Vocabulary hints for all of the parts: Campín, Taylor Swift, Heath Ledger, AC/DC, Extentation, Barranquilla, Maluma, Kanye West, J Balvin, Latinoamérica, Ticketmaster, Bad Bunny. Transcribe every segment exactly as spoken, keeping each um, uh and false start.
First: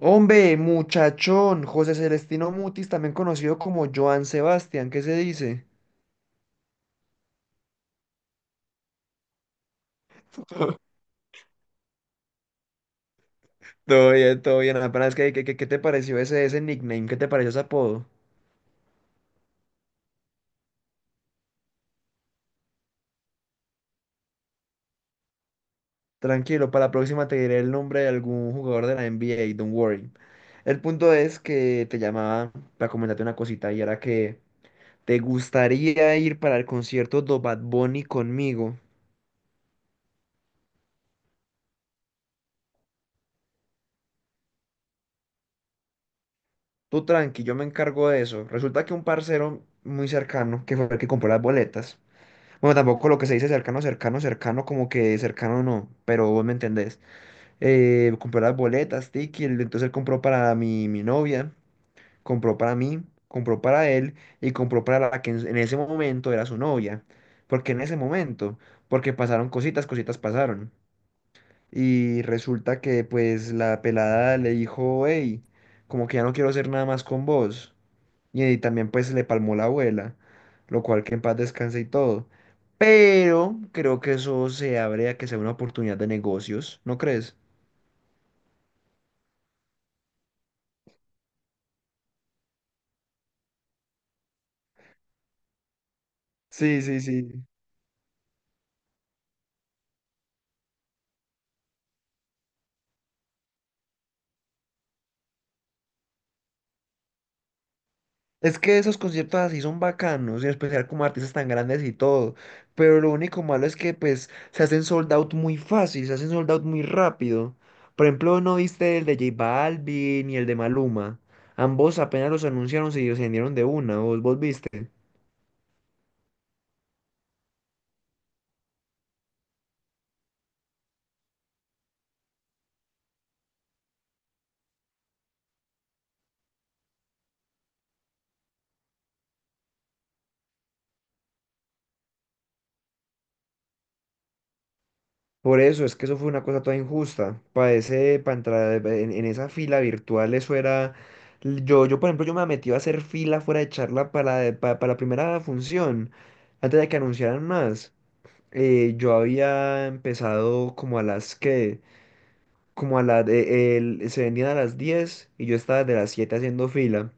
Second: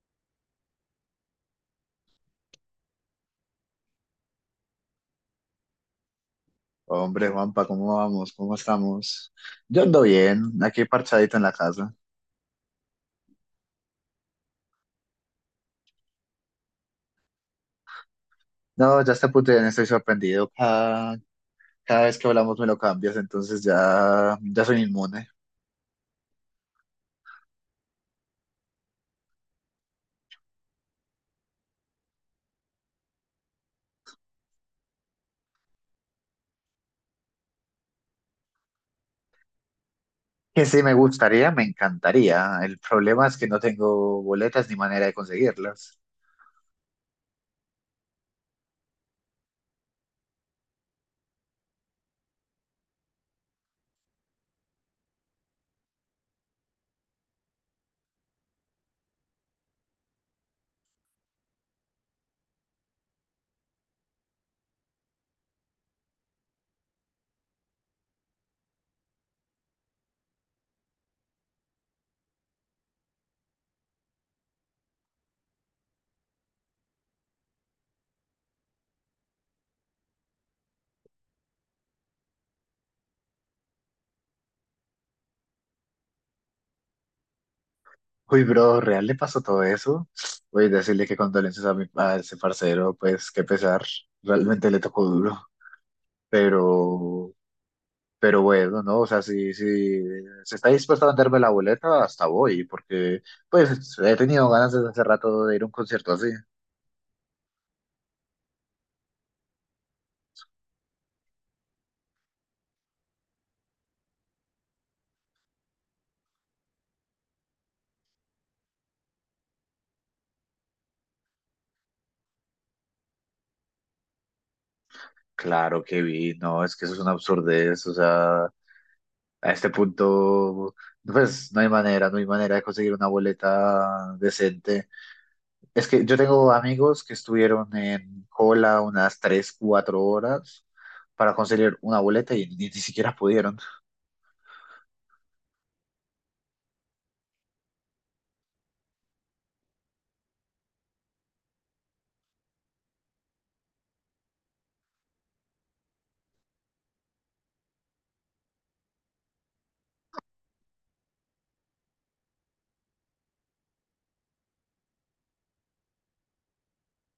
Hombre, muchachón, José Celestino Mutis, también conocido como Joan Sebastián, ¿Qué se dice? Hombre, Juanpa, ¿cómo vamos? ¿Cómo estamos? Yo ando bien, aquí parchadito en la casa. Todo bien, todo bien. Apenas que, que- que- ¿qué te pareció ese, ese nickname? ¿Qué te pareció ese apodo? No, ya está puto, estoy sorprendido. Cada, cada vez que hablamos me lo cambias, entonces ya, ya soy inmune. Tranquilo, para la próxima te diré el nombre de algún jugador de la N B A, don't worry. El punto es que te llamaba para comentarte una cosita y era que te gustaría ir para el concierto de Bad Bunny conmigo. Que sí me gustaría, me encantaría. El problema es que no tengo boletas ni manera de conseguirlas. Tú tranqui, yo me encargo de eso. Resulta que un parcero muy cercano, que fue el que compró las boletas. Bueno, tampoco lo que se dice cercano, cercano, cercano, como que cercano no, pero vos me entendés. Eh, compró las boletas, Tiki, el- entonces él compró para mi, mi novia, compró para mí, compró para él y compró para la que en, en ese momento era su novia. ¿Por qué en ese momento? Porque pasaron cositas, cositas pasaron. Y resulta que pues la pelada le dijo, hey, como que ya no quiero hacer nada más con vos. Y, y también pues le palmó la abuela, lo cual que en paz descanse y todo. Pero creo que eso se abre a que sea una oportunidad de negocios, ¿no crees? Uy, bro, ¿real le pasó todo eso? Voy a decirle que condolencias a mi, a ese parcero, pues qué pesar. Realmente le tocó duro. Sí, sí, Pero sí. Pero bueno, ¿no? O sea, si, si se está dispuesto a venderme la boleta, hasta voy, porque pues he tenido ganas desde hace rato de ir a un concierto así. Es que esos conciertos así son bacanos, en especial como artistas tan grandes y todo. Pero lo único malo es que pues se hacen sold out muy fácil, se hacen sold out muy rápido. Por ejemplo, ¿no viste el de J Balvin y el de Maluma? Ambos apenas los anunciaron, se vendieron de una, ¿vos, vos viste? Claro que vi, no, es que eso es una absurdez, o sea, a este punto, pues no hay manera, no hay manera de conseguir una boleta decente. Es que yo tengo amigos que estuvieron en cola unas tres cuatro horas para conseguir una boleta y ni, ni siquiera pudieron. Por eso, es que eso fue una cosa toda injusta. Para ese, para entrar en, en esa fila virtual, eso era. Yo, yo, por ejemplo, yo me metí a hacer fila fuera de charla para, de- pa- para la primera función, antes de que anunciaran más. Eh, yo había empezado como a las que, como a las, se vendían a las diez y yo estaba de las siete haciendo fila.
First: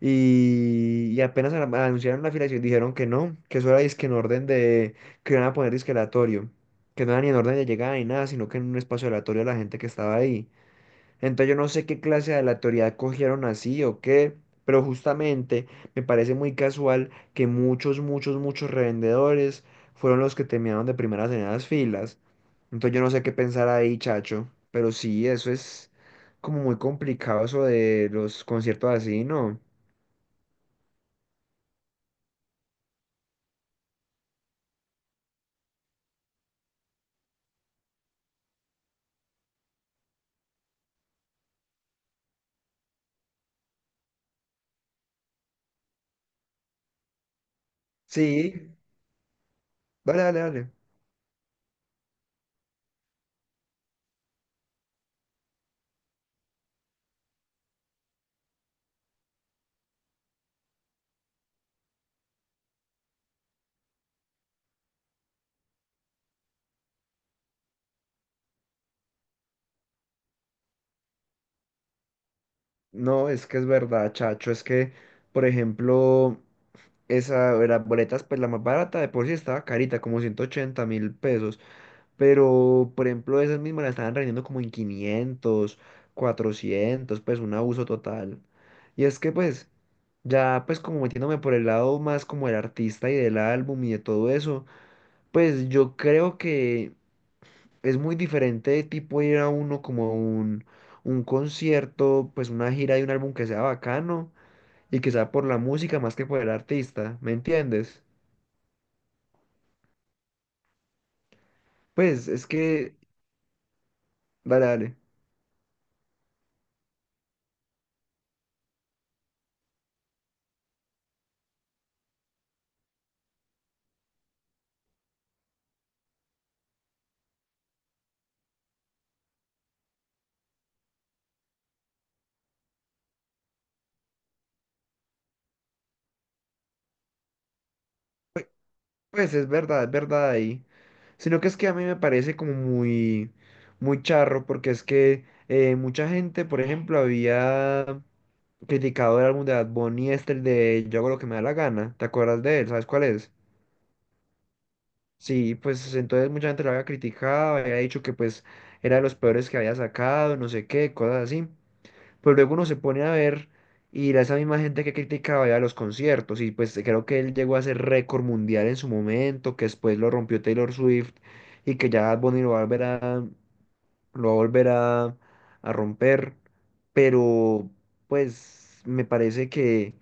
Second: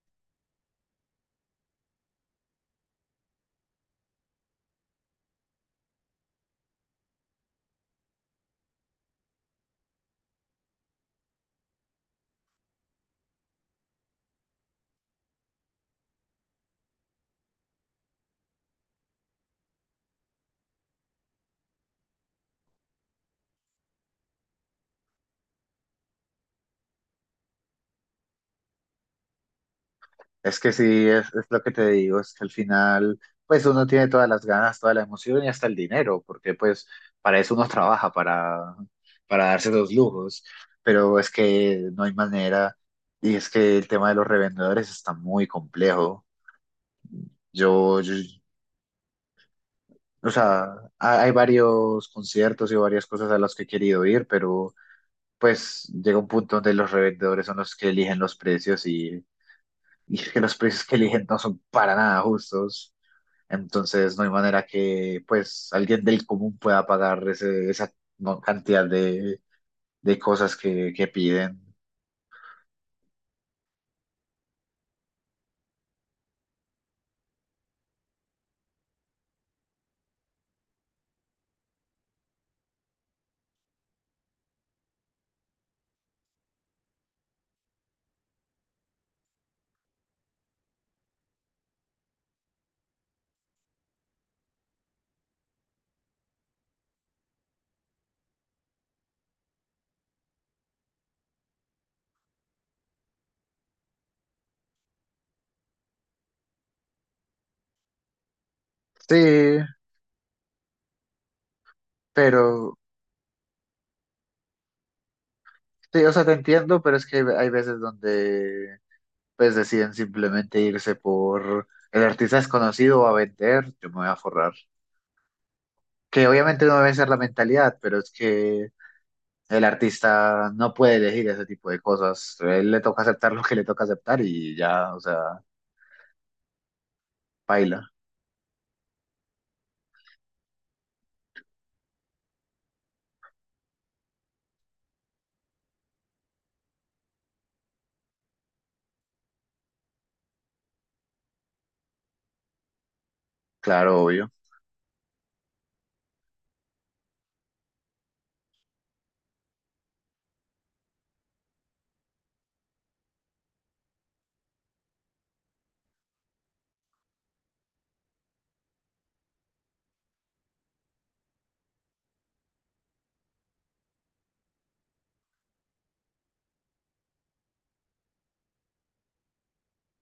Y, y apenas a- anunciaron la afiliación, dijeron que no, que eso era disque en orden de, que iban a poner disque aleatorio, que no era ni en orden de llegada ni nada, sino que en un espacio aleatorio a la gente que estaba ahí. Entonces yo no sé qué clase de aleatoriedad cogieron así o qué, pero justamente me parece muy casual que muchos, muchos, muchos revendedores fueron los que terminaron de primeras en las filas. Entonces yo no sé qué pensar ahí, chacho, pero sí, eso es como muy complicado eso de los conciertos así, ¿no? Es que sí, es, es lo que te digo, es que al final, pues uno tiene todas las ganas, toda la emoción y hasta el dinero, porque pues para eso uno trabaja, para, para darse los lujos, pero es que no hay manera y es que el tema de los revendedores está muy complejo. Yo, yo- Sí, Vale, o vale, sea, vale. ha- hay varios conciertos y varias cosas a las que he querido ir, pero pues llega un punto donde los revendedores son los que eligen los precios y, y es que los precios que eligen no son para nada justos. Entonces no hay manera que pues alguien del común pueda pagar ese- esa mo- cantidad de, de cosas que, que piden. No, es que es verdad, chacho. Es que, por ejemplo, esa de las boletas, pues la más barata de por sí estaba carita, como ciento ochenta mil pesos. Pero, por ejemplo, esas mismas la estaban vendiendo como en quinientos cuatrocientos, pues un abuso total. Y es que, pues, ya, pues, como metiéndome por el lado más como el artista y del álbum y de todo eso, pues yo creo que, es muy diferente de tipo ir a uno como a un, un concierto, pues una gira de un álbum que sea bacano y que sea por la música más que por el artista, ¿me entiendes? Sí, Pues es pero que, dale, dale, sí, o sea, te entiendo, pero es que hay veces donde pues deciden simplemente irse por el artista es conocido va a vender, yo me voy a forrar. Que obviamente no debe ser la mentalidad, pero es que el artista no puede elegir ese tipo de cosas. A él le toca aceptar lo que le toca aceptar y ya, o sea, baila, pues es verdad, es verdad ahí, sino que es que a mí me parece como muy, muy charro porque es que eh, mucha gente, por ejemplo, había criticado el álbum de Bad Bunny, este, el de Yo hago lo que me da la gana. ¿Te acuerdas de él? ¿Sabes cuál es? claro, obvio. Sí, pues entonces mucha gente lo había criticado, había dicho que pues era de los peores que había sacado, no sé qué, cosas así. Pero luego uno se pone a ver y era esa misma gente que criticaba ya los conciertos, y pues creo que él llegó a ser récord mundial en su momento, que después lo rompió Taylor Swift, y que ya Bad Bunny lo va a volver a, lo va a, volver a, a romper. Pero pues me parece que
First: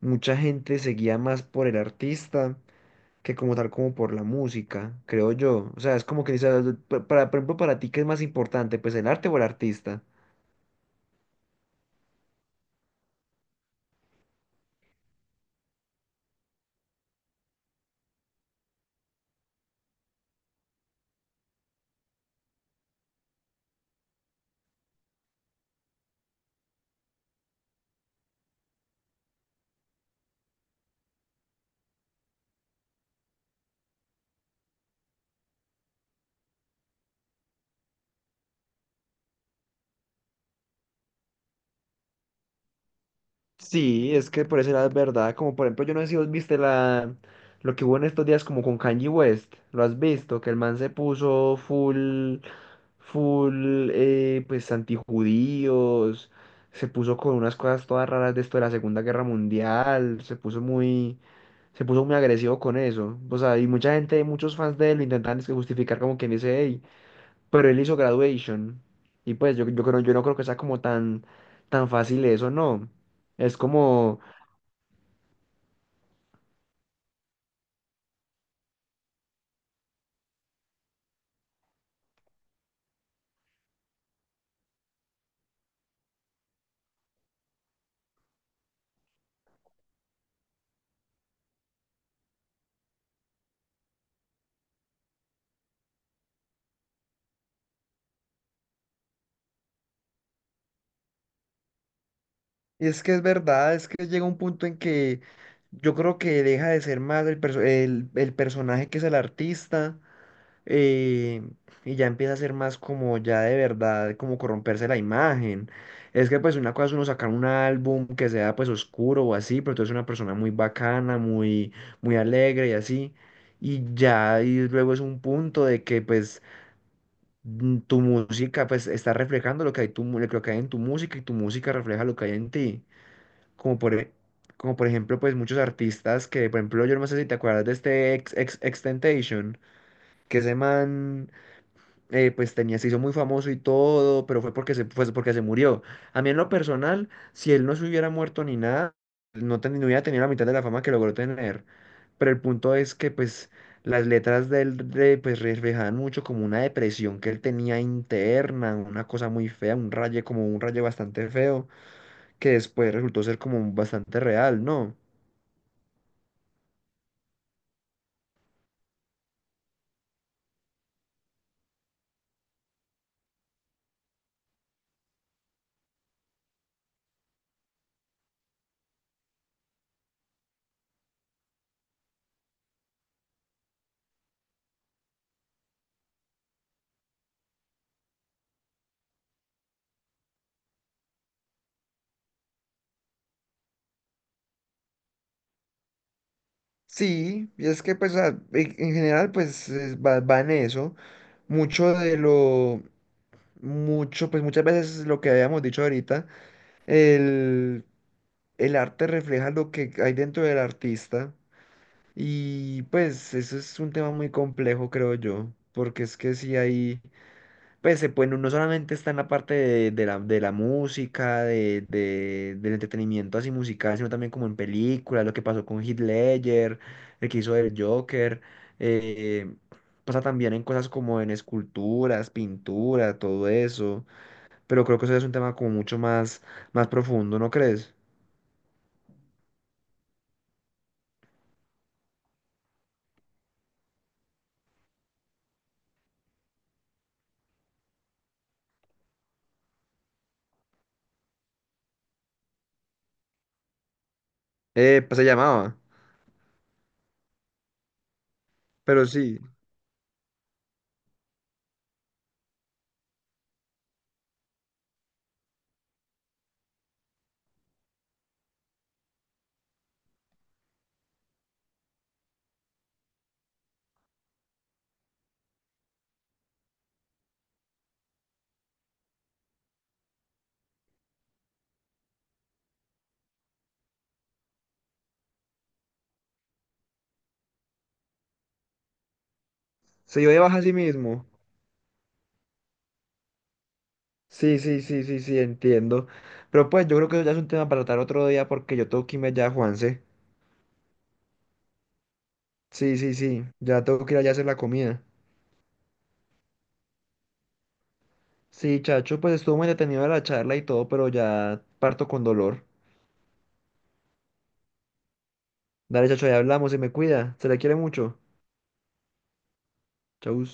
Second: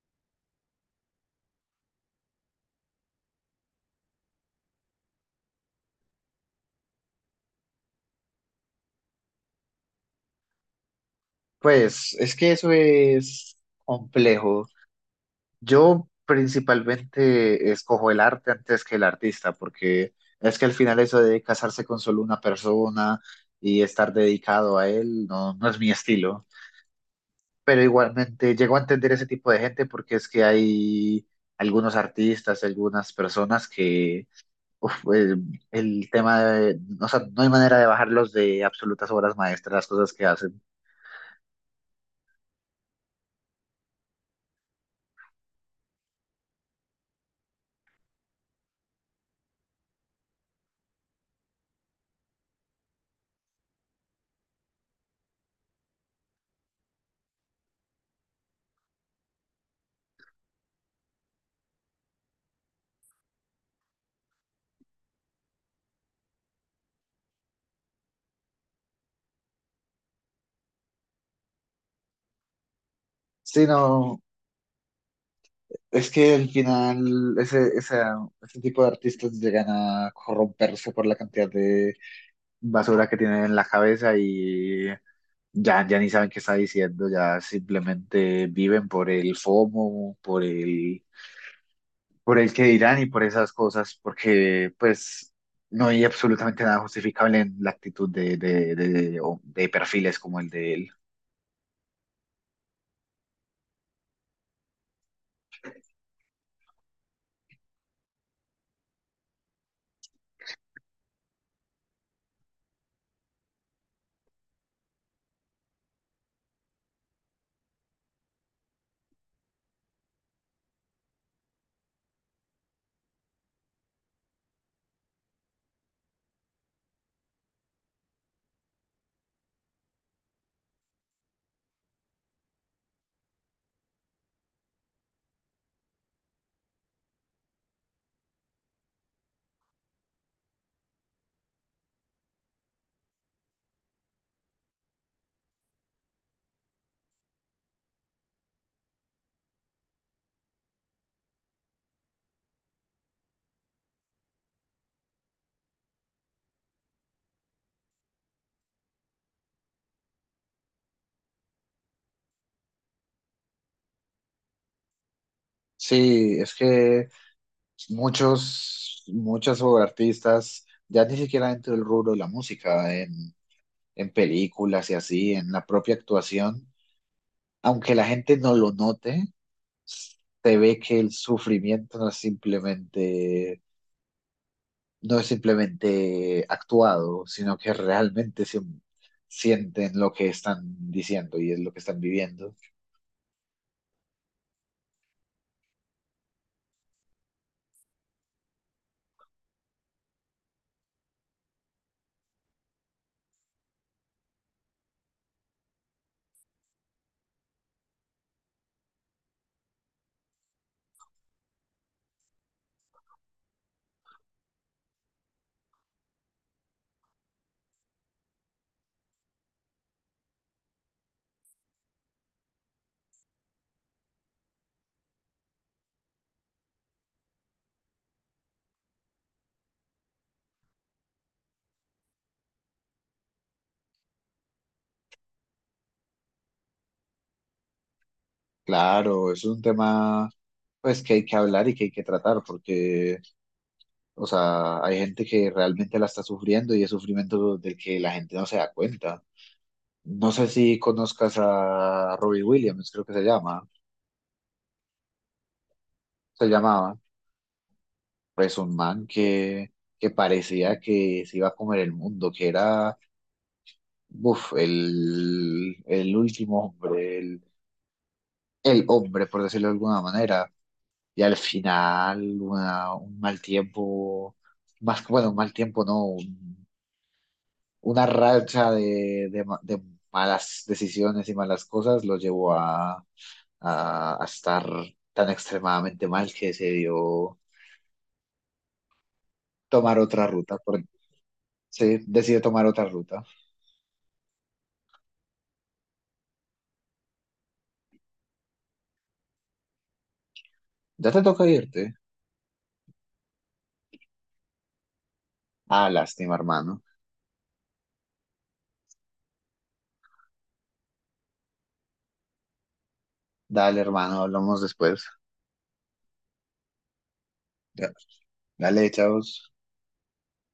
mucha gente seguía más por el artista que como tal como por la música, creo yo. O sea, es como que, dices pa- para, por ejemplo, para ti, ¿qué es más importante? Pues el arte o el artista. Pues es que eso es complejo. Yo principalmente escojo el arte antes que el artista, porque es que al final eso de casarse con solo una persona y estar dedicado a él no, no es mi estilo. Pero igualmente llego a entender ese tipo de gente porque es que hay algunos artistas, algunas personas que uf, el, el tema de, o sea, no hay manera de bajarlos de absolutas obras maestras, las cosas que hacen. Sí, es que por ese lado es verdad. Como por ejemplo, yo no sé si vos viste la, lo que hubo en estos días como con Kanye West. ¿Lo has visto? Que el man se puso full, full, eh, pues antijudíos. Se puso con unas cosas todas raras de esto de la Segunda Guerra Mundial. Se puso muy se puso muy agresivo con eso. O sea, y mucha gente, muchos fans de él lo intentan es que justificar como quien dice, hey, pero él hizo graduation. Y pues yo, yo creo, yo no creo que sea como tan, tan fácil eso, no. Es Sí, no, como, es que al final ese, esa- ese tipo de artistas llegan a corromperse por la cantidad de basura que tienen en la cabeza y ya, ya ni saben qué está diciendo, ya simplemente viven por el FOMO, por el, por el que dirán y por esas cosas, porque pues no hay absolutamente nada justificable en la actitud de, de, de, de o de perfiles como el de él. Y es que es verdad, es que llega un punto en que yo creo que deja de ser más el, perso- el, el personaje que es el artista, eh, y ya empieza a ser más como ya de verdad, como corromperse la imagen. Es que pues una cosa es uno sacar un álbum que sea pues oscuro o así, pero tú eres una persona muy bacana, muy, muy alegre y así. Y ya, y luego es un punto de que pues mm, tu música pues está reflejando lo que hay, tu, mu- lo que hay en tu música y tu música refleja lo que hay en ti. Como por, e- como por ejemplo pues muchos artistas que, por ejemplo, yo no sé si te acuerdas de este ex, ex, Extentation, que ese man eh, pues tenía, se hizo muy famoso y todo, pero fue porque se, fue porque se murió. A mí en lo personal, si él no se hubiera muerto ni nada, no, ten- no hubiera tenido la mitad de la fama que logró tener. Pero el punto es que pues las letras de él de- pues, reflejaban mucho como una depresión que él tenía interna, una cosa muy fea, un raye como un raye bastante feo, que después resultó ser como bastante real, ¿no? Sí, es que muchos, muchas artistas, ya ni siquiera dentro del rubro de la música, en, en películas y así, en la propia actuación, aunque la gente no lo note, se ve que el sufrimiento no es simplemente, no es simplemente actuado, sino que realmente se, sienten lo que están diciendo y es lo que están viviendo. Sí, y es que pues a- en en general pues es- va, va en eso. Mucho de lo mucho, pues muchas veces lo que habíamos dicho ahorita, el, el arte refleja lo que hay dentro del artista, y pues eso es un tema muy complejo, creo yo, porque es que si hay, pues se puede, no solamente está en la parte de, de la, de la música, de, de- del entretenimiento así musical, sino también como en películas, lo que pasó con Heath Ledger, el que hizo el Joker, eh, pasa también en cosas como en esculturas, pintura, todo eso, pero creo que eso es un tema como mucho más, más profundo, ¿no crees? Claro, es un tema pues que hay que hablar y que hay que tratar, porque o sea, hay gente que realmente la está sufriendo y es sufrimiento del que la gente no se da cuenta. No sé si conozcas a Robbie Williams, creo que se llama. Eh, pues se llamaba, Se llamaba, pues un man pero sí, que, que parecía que se iba a comer el mundo, que era, buf, el, el último hombre, el, el hombre, por decirlo de alguna manera. Y al final, una- un mal tiempo, más que, bueno, un mal tiempo, no, una racha de, de ma- de malas decisiones y malas cosas lo llevó a, a- a estar tan extremadamente mal que decidió tomar se otra dio de baja ruta. a sí Por, mismo. sí, decidió tomar otra ruta. Sí, sí, sí, sí, sí, entiendo. Pero pues yo creo que eso ya es un tema para tratar otro día porque yo tengo que irme ya, Juanse. Ya te toca irte. Sí, sí, sí, ya tengo que ir allá a hacer la comida. Ah, lástima, hermano. Sí, chacho, pues estuvo muy detenido la charla y todo, pero ya parto con dolor. Dale, hermano, hablamos después. Dale, chacho, ya hablamos, se me cuida, se le quiere Ya. mucho. Dale, chavos. Chau.